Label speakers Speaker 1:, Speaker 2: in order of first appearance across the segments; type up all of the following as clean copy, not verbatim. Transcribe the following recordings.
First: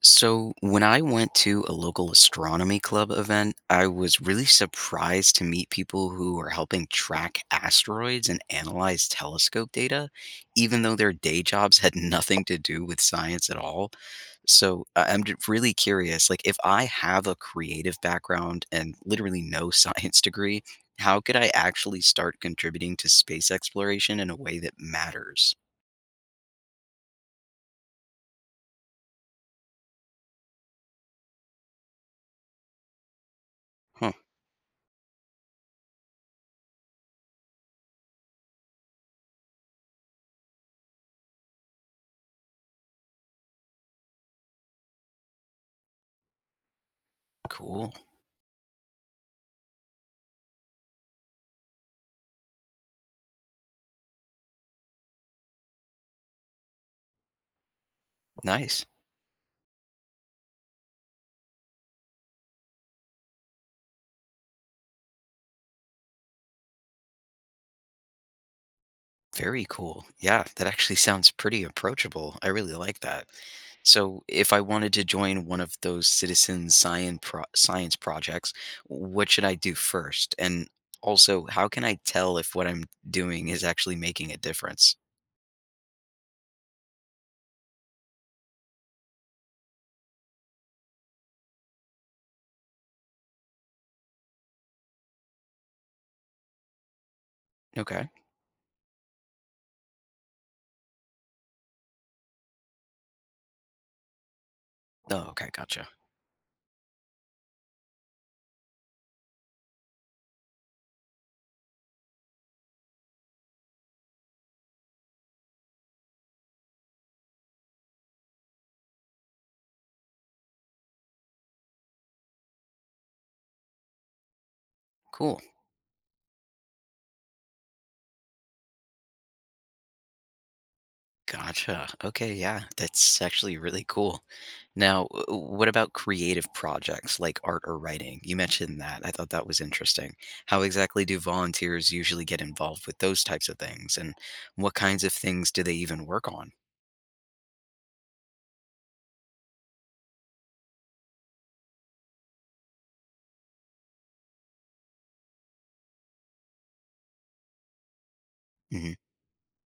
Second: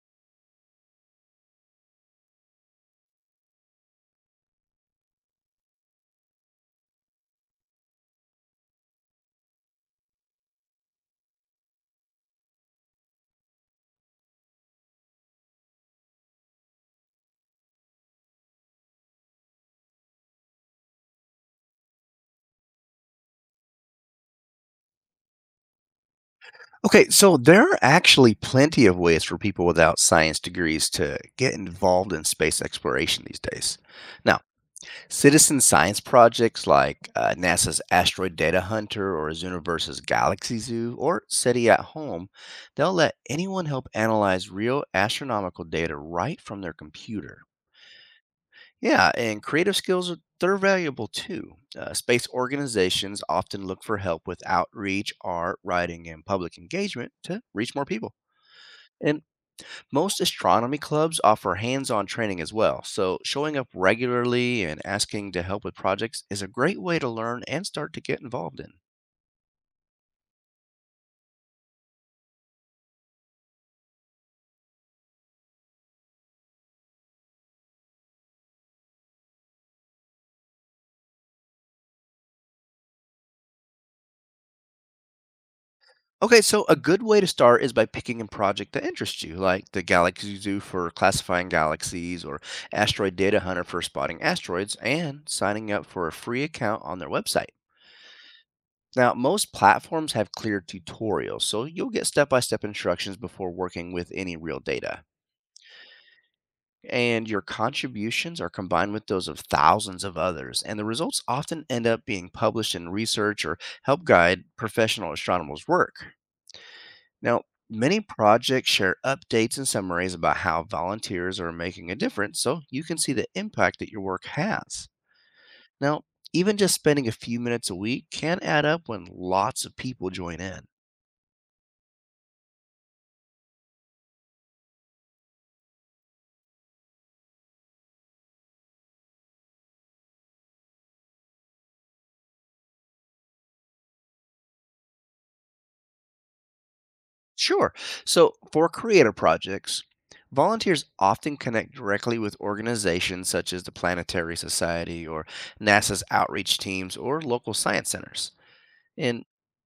Speaker 1: So, when I went to a local astronomy club event, I was really surprised to meet people who are helping track asteroids and analyze telescope data, even though their day jobs had nothing to do with science at all. So, really curious, like if I have a creative background and literally no science degree, how could I actually start contributing to space exploration in a way that matters?
Speaker 2: Okay, so there are actually plenty of ways for people without science degrees to get involved in space exploration these days.
Speaker 1: Huh,
Speaker 2: Now, citizen science projects like NASA's Asteroid Data Hunter or Zooniverse's Galaxy Zoo or SETI at Home, they'll let anyone help analyze real astronomical data right from their computer.
Speaker 1: cool.
Speaker 2: Yeah, and creative skills are they're valuable too. Space organizations often look for help with outreach, art, writing, and public engagement to reach more people.
Speaker 1: Nice.
Speaker 2: And most astronomy clubs offer hands on training as well, so showing up regularly and asking to help with projects is a great way to learn and start to get involved in.
Speaker 1: Very cool. Yeah, that actually sounds pretty approachable. I really like that. So, if I wanted to join one of those science projects, what should I do first? And also, how can I tell if what I'm doing is actually making a difference?
Speaker 2: Okay, so a good way to start is by picking a project that interests you, like the Galaxy Zoo for classifying galaxies or Asteroid Data Hunter for spotting asteroids, and signing up for a free account on their website.
Speaker 1: Okay.
Speaker 2: Now, most platforms have clear tutorials, so you'll get step by step instructions before working with any real data.
Speaker 1: Oh, okay, gotcha.
Speaker 2: And your contributions are combined with those of thousands of others. And the results often end up being published in research or help guide professional astronomers' work. Now, many projects share updates and summaries about how volunteers are making a difference so you can see the impact that your work has.
Speaker 1: Cool.
Speaker 2: Now, even just spending a few minutes a week can add up when lots of people join in.
Speaker 1: Gotcha. Okay, yeah, that's actually really cool. Now, what about creative projects like art or writing? You mentioned that. I thought that was interesting. How exactly do volunteers usually get involved with those types of things? And what kinds of things do they even work on?
Speaker 2: Sure. So, for creative projects, volunteers often connect directly with organizations such as the Planetary Society or NASA's outreach teams or local science centers.
Speaker 1: Hmm.
Speaker 2: And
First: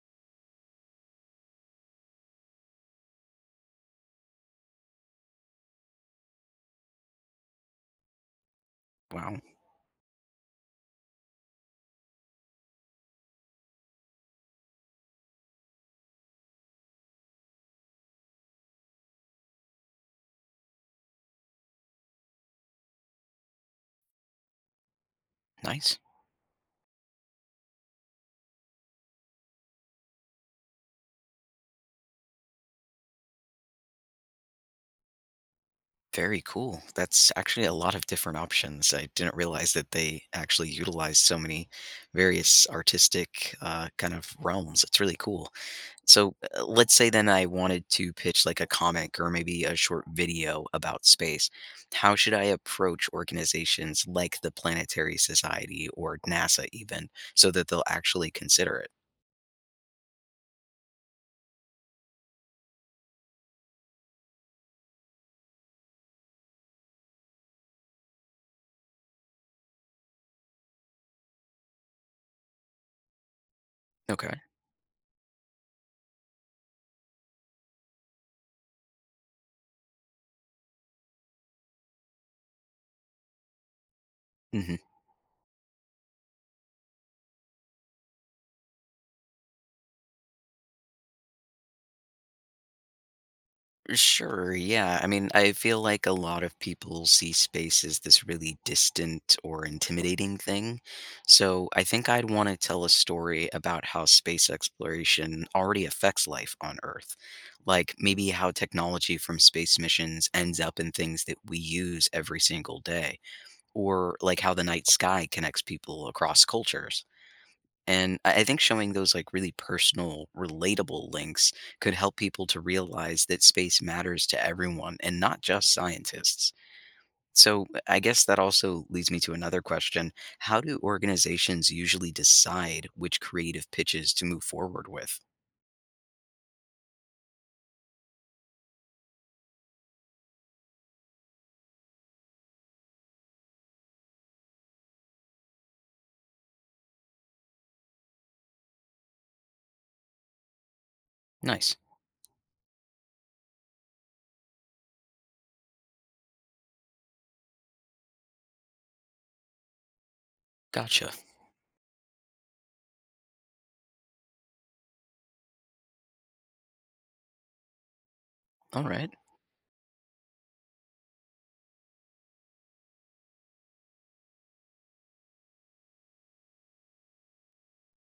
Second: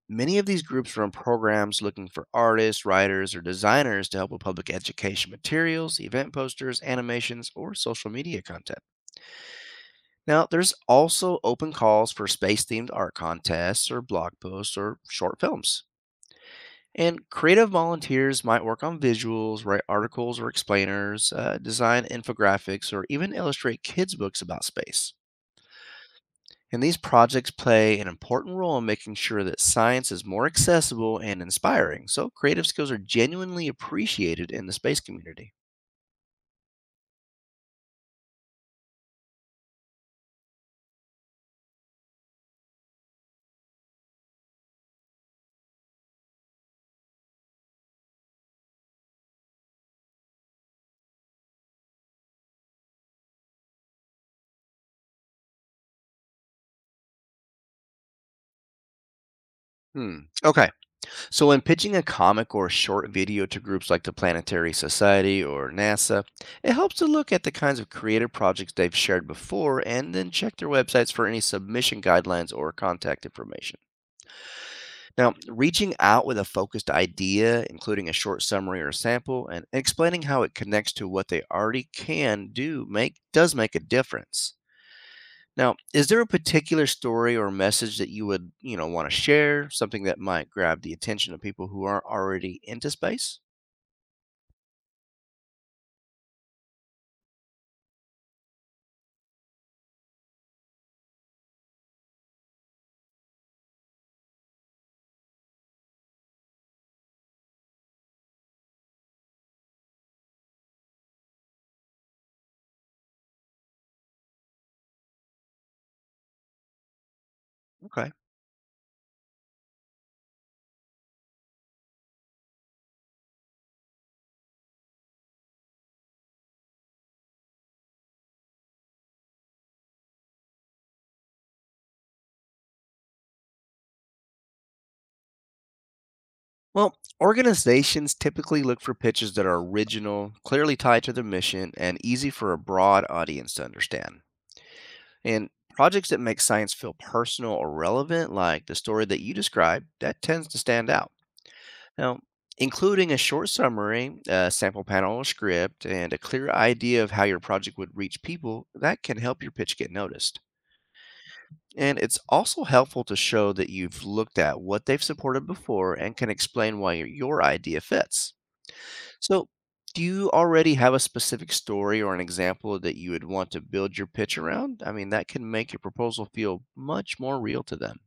Speaker 2: many of these groups run programs looking for artists, writers, or designers to help with public education materials, event posters, animations, or social media content.
Speaker 1: Wow,
Speaker 2: Now, there's also open calls for space themed art contests or blog posts or short films. And creative volunteers might work on visuals, write articles or explainers, design infographics, or even illustrate kids' books about space.
Speaker 1: nice.
Speaker 2: And these projects play an important role in making sure that science is more accessible and inspiring, so creative skills are genuinely appreciated in the space community.
Speaker 1: Very cool. That's actually a lot of different options. I didn't realize that they actually utilize so many various artistic kind of realms. It's really cool. So, let's say then I wanted to pitch like a comic or maybe a short video about space. How should I approach organizations like the Planetary Society or NASA even so that they'll actually consider it?
Speaker 2: Hmm. Okay. So, when pitching a comic or a short video to groups like the Planetary Society or NASA, it helps to look at the kinds of creative projects they've shared before and then check their websites for any submission guidelines or contact information.
Speaker 1: Okay.
Speaker 2: Now, reaching out with a focused idea, including a short summary or sample, and explaining how it connects to what they already can do make does make a difference.
Speaker 1: Mhm.
Speaker 2: Now, is there a particular story or message that you would, you know, want to share? Something that might grab the attention of people who aren't already into space?
Speaker 1: Sure, yeah. I mean, I feel like a lot of people see space as this really distant or intimidating thing. So I think I'd want to tell a story about how space exploration already affects life on Earth. Like maybe how technology from space missions ends up in things that we use every single day, or like how the night sky connects people across cultures.
Speaker 2: Okay.
Speaker 1: And I think showing those like really personal, relatable links could help people to realize that space matters to everyone and not just scientists. So I guess that also leads me to another question. How do organizations usually decide which creative pitches to move forward with?
Speaker 2: Well, organizations typically look for pitches that are original, clearly tied to their mission, and easy for a broad audience to understand. And projects that make science feel personal or relevant, like the story that you described, that tends to stand out.
Speaker 1: Nice.
Speaker 2: Now, including a short summary, a sample panel or script, and a clear idea of how your project would reach people, that can help your pitch get noticed.
Speaker 1: Gotcha.
Speaker 2: And it's also helpful to show that you've looked at what they've supported before and can explain why your idea fits.
Speaker 1: All right.
Speaker 2: So, do you already have a specific story or an example that you would want to build your pitch around? I mean, that can make your proposal feel much more real to them,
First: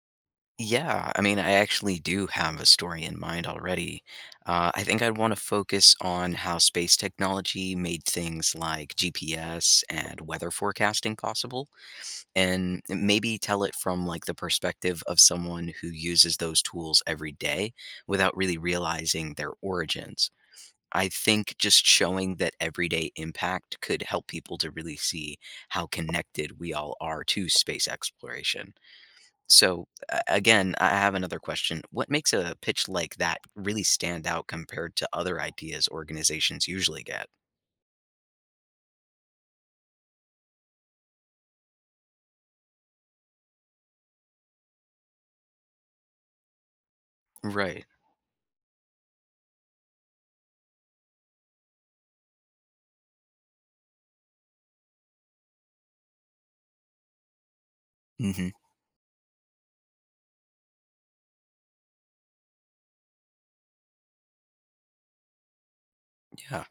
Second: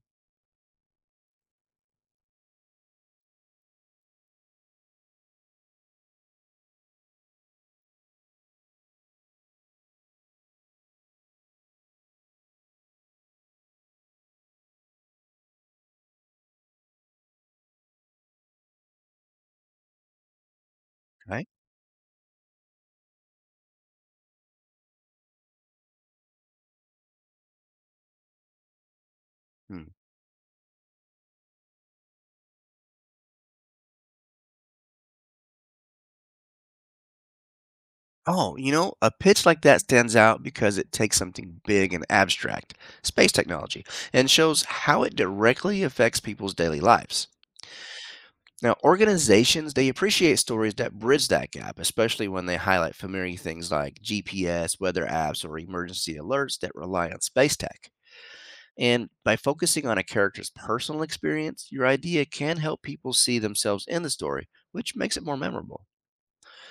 Speaker 1: Yeah, I mean, I actually do have a story in mind already. I think I'd want to focus on how space technology made things like GPS and weather forecasting possible, and maybe tell it from like the perspective of someone who uses those tools every day without really realizing their origins. I
Speaker 2: right?
Speaker 1: think just showing that everyday impact could help people to really see how connected we all are to space exploration.
Speaker 2: Hmm.
Speaker 1: So again, I have another question. What makes a pitch like that really stand out compared to other ideas organizations usually get?
Speaker 2: Oh, you know, a pitch like that stands out because it takes something big and abstract, space technology, and shows how it directly affects people's daily lives.
Speaker 1: Right.
Speaker 2: Now, organizations, they appreciate stories that bridge that gap, especially when they highlight familiar things like GPS, weather apps, or emergency alerts that rely on space tech.
Speaker 1: Hmm.
Speaker 2: And by focusing on a character's personal experience, your idea can help people see themselves in the story, which makes it more memorable.
Speaker 1: Yeah.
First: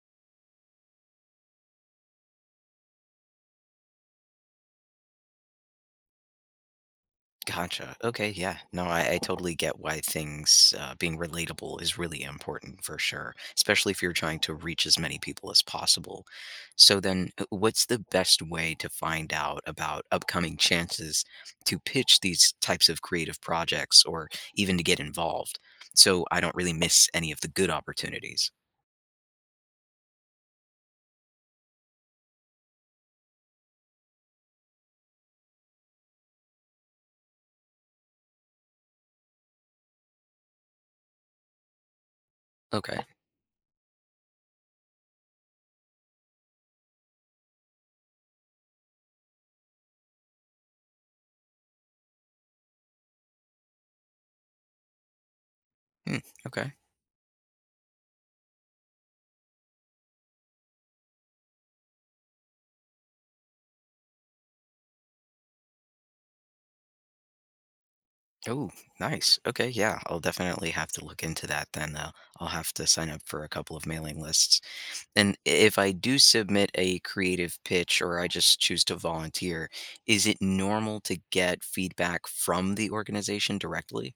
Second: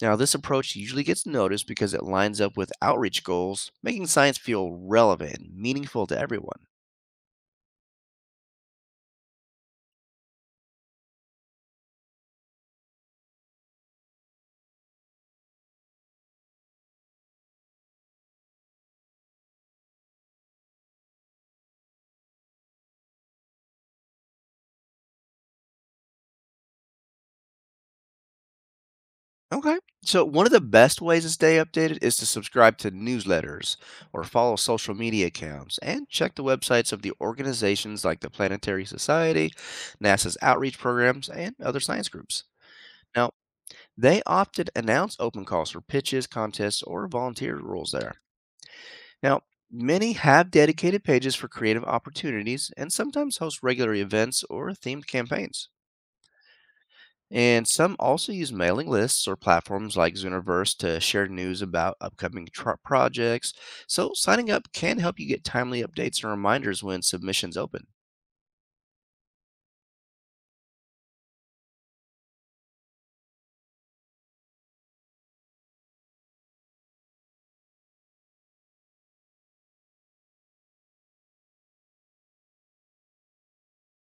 Speaker 2: Now, this approach usually gets noticed because it lines up with outreach goals, making science feel relevant and meaningful to everyone.
Speaker 1: Gotcha. Okay. Yeah. No, I totally get why things being relatable is really important for sure, especially if you're trying to reach as many people as possible. So, then what's the best way to find out about upcoming chances to pitch these types of creative projects or even to get involved so I don't really miss any of the good opportunities?
Speaker 2: Okay. So, one of the best ways to stay updated is to subscribe to newsletters or follow social media accounts and check the websites of the organizations like the Planetary Society, NASA's outreach programs, and other science groups.
Speaker 1: Okay.
Speaker 2: Now, they often announce open calls for pitches, contests, or volunteer roles there. Now, many have dedicated pages for creative opportunities and sometimes host regular events or themed campaigns.
Speaker 1: Hmm, okay.
Speaker 2: And some also use mailing lists or platforms like Zooniverse to share news about upcoming projects. So, signing up can help you get timely updates and reminders when submissions open.
Speaker 1: Oh, nice. Okay. Yeah. I'll definitely have to look into that then. I'll have to sign up for a couple of mailing lists. And if I do submit a creative pitch or I just choose to volunteer, is it normal to get feedback from the organization directly?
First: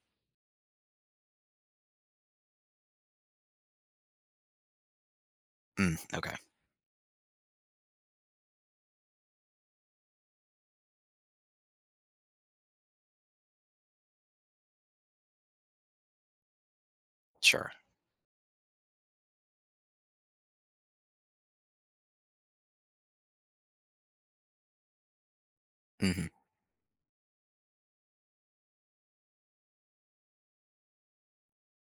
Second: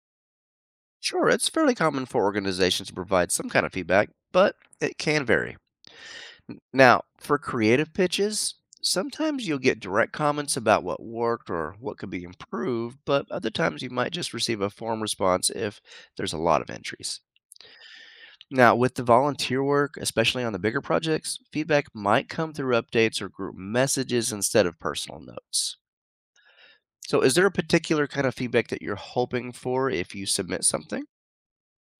Speaker 2: Sure, it's fairly common for organizations to provide some kind of feedback, but it can vary.
Speaker 1: Mm, okay,
Speaker 2: N Now, for creative pitches, sometimes you'll get direct comments about what worked or what could be improved, but other times you might just receive a form response if there's a lot of entries.
Speaker 1: sure.
Speaker 2: Now, with the volunteer work, especially on the bigger projects, feedback might come through updates or group messages instead of personal notes.
Speaker 1: Mhm.
Speaker 2: So, is there a particular kind of feedback that you're hoping for if you submit something?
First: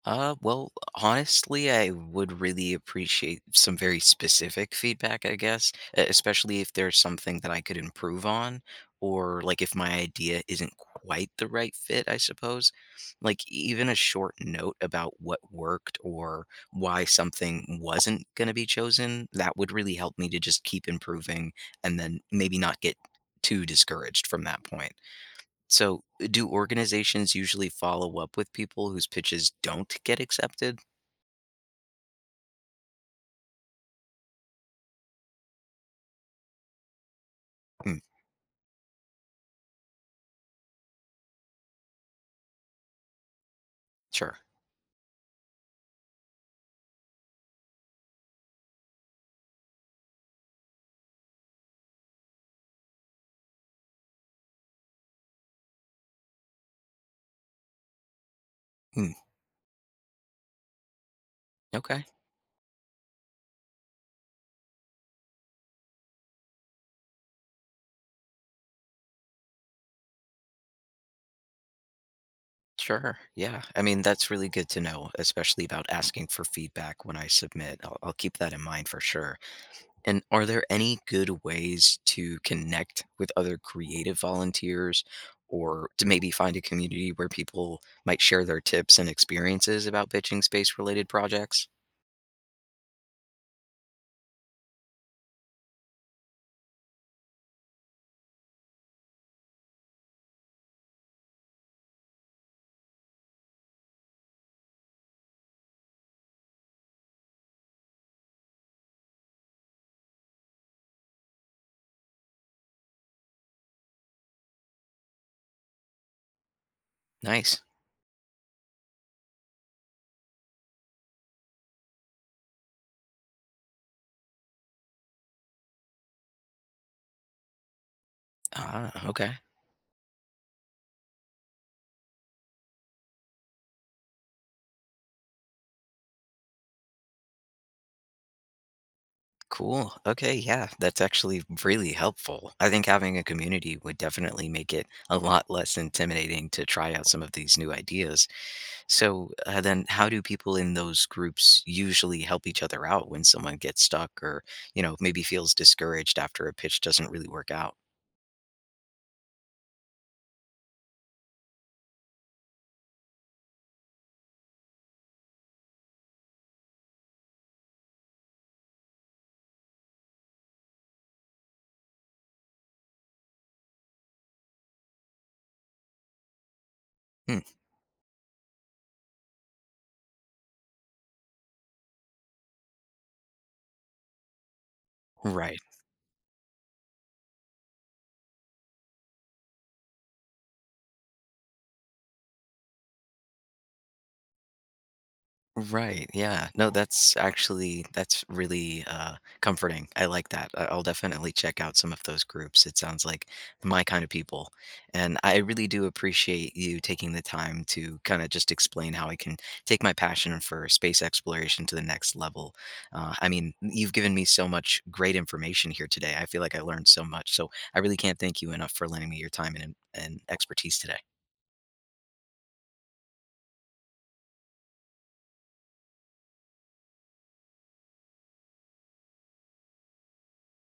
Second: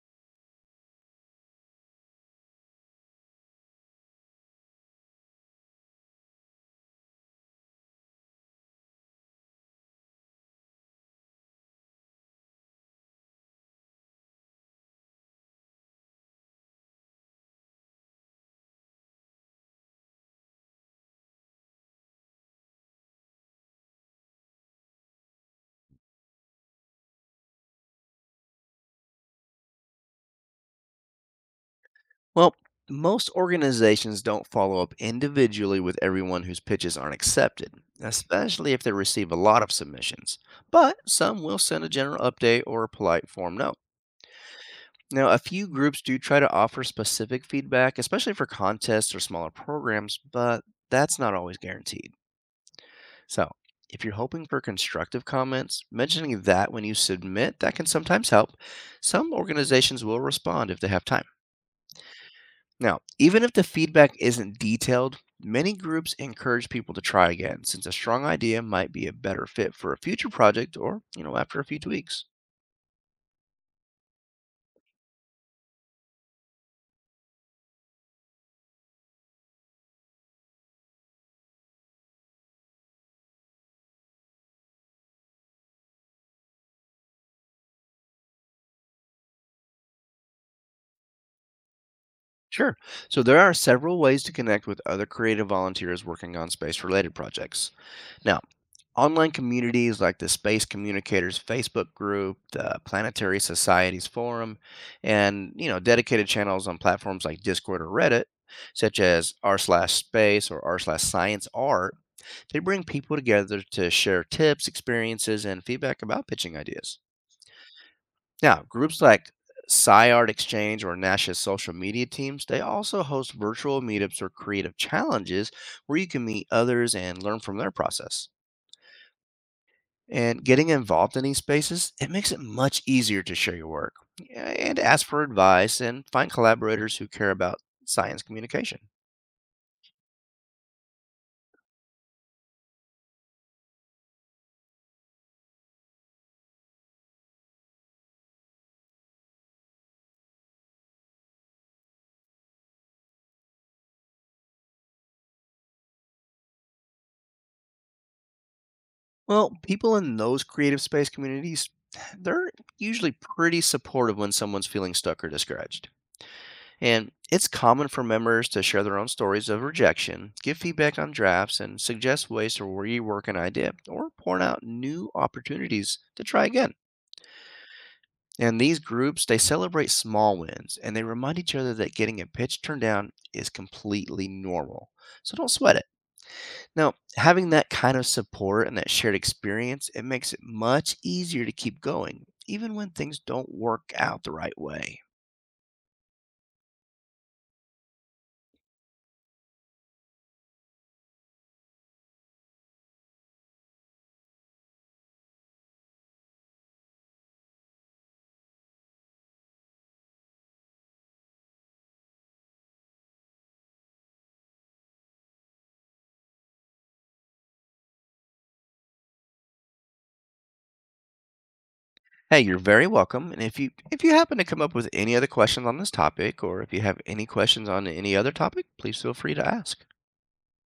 Speaker 1: Well, honestly, I would really appreciate some very specific feedback, I guess, especially if there's something that I could improve on, or like if my idea isn't quite the right fit, I suppose. Like, even a short note about what worked or why something wasn't going to be chosen, that would really help me to just keep improving and then maybe not get too discouraged from that point. So, do organizations usually follow up with people whose pitches don't get accepted?
Speaker 2: Well, most organizations don't follow up individually with everyone whose pitches aren't accepted,
Speaker 1: Mm,
Speaker 2: especially if they receive a lot of submissions. But some will send a general update or a polite form note.
Speaker 1: sure.
Speaker 2: Now, a few groups do try to offer specific feedback, especially for contests or smaller programs, but that's not always guaranteed. So, if you're hoping for constructive comments, mentioning that when you submit, that can sometimes help.
Speaker 1: Mm,
Speaker 2: Some organizations will respond if they have time.
Speaker 1: okay.
Speaker 2: Now, even if the feedback isn't detailed, many groups encourage people to try again since a strong idea might be a better fit for a future project or, you know, after a few tweaks.
Speaker 1: Sure. Yeah. I mean, that's really good to know, especially about asking for feedback when I submit. I'll keep that in mind for sure. And are there any good ways to connect with other creative volunteers or to maybe find a community where people might share their tips and experiences about pitching space related projects?
Speaker 2: Sure. So there are several ways to connect with other creative volunteers working on space related projects. Now, online communities like the Space Communicators Facebook group, the Planetary Societies forum, and you know dedicated channels on platforms like Discord or Reddit, such as r slash space or r slash science, they bring people together to share tips, experiences, and feedback about pitching ideas.
Speaker 1: Nice.
Speaker 2: Now, groups like SciArt Exchange or Nash's social media teams, they also host virtual meetups or creative challenges where you can meet others and learn from their process.
Speaker 1: Ah, okay.
Speaker 2: And getting involved in these spaces, it makes it much easier to share your work, yeah, and ask for advice and find collaborators who care about science communication.
Speaker 1: Cool. Okay. Yeah. That's actually really helpful. I think having a community would definitely make it a lot less intimidating to try out some of these new ideas. So, then how do people in those groups usually help each other out when someone gets stuck or, you know, maybe feels discouraged after a pitch doesn't really work out?
Speaker 2: Well, people in those creative space communities, they're usually pretty supportive when someone's feeling stuck or discouraged. And it's common for members to share their own stories of rejection, give feedback on drafts, and suggest ways to rework an idea or point out new opportunities to try again.
Speaker 1: Hmm.
Speaker 2: And these groups, they celebrate small wins and they remind each other that getting a pitch turned down is completely normal. So don't
Speaker 1: Right.
Speaker 2: sweat it. Now, having that kind of support and that shared experience, it makes it much easier to keep going, even when things don't work out the right way.
Speaker 1: Right. Yeah. No, that's really comforting. I like that. I'll definitely check out some of those groups. It sounds like my kind of people. And I really do appreciate you taking the time to kind of just explain how I can take my passion for space exploration to the next level. I mean, you've given me so much great information here today. I feel like I learned so much. So I really can't thank you enough for lending me your time and expertise today.
Speaker 2: Hey, you're very welcome. And if you happen to come up with any other questions on this topic, or if you have any questions on any other topic, please feel free to ask.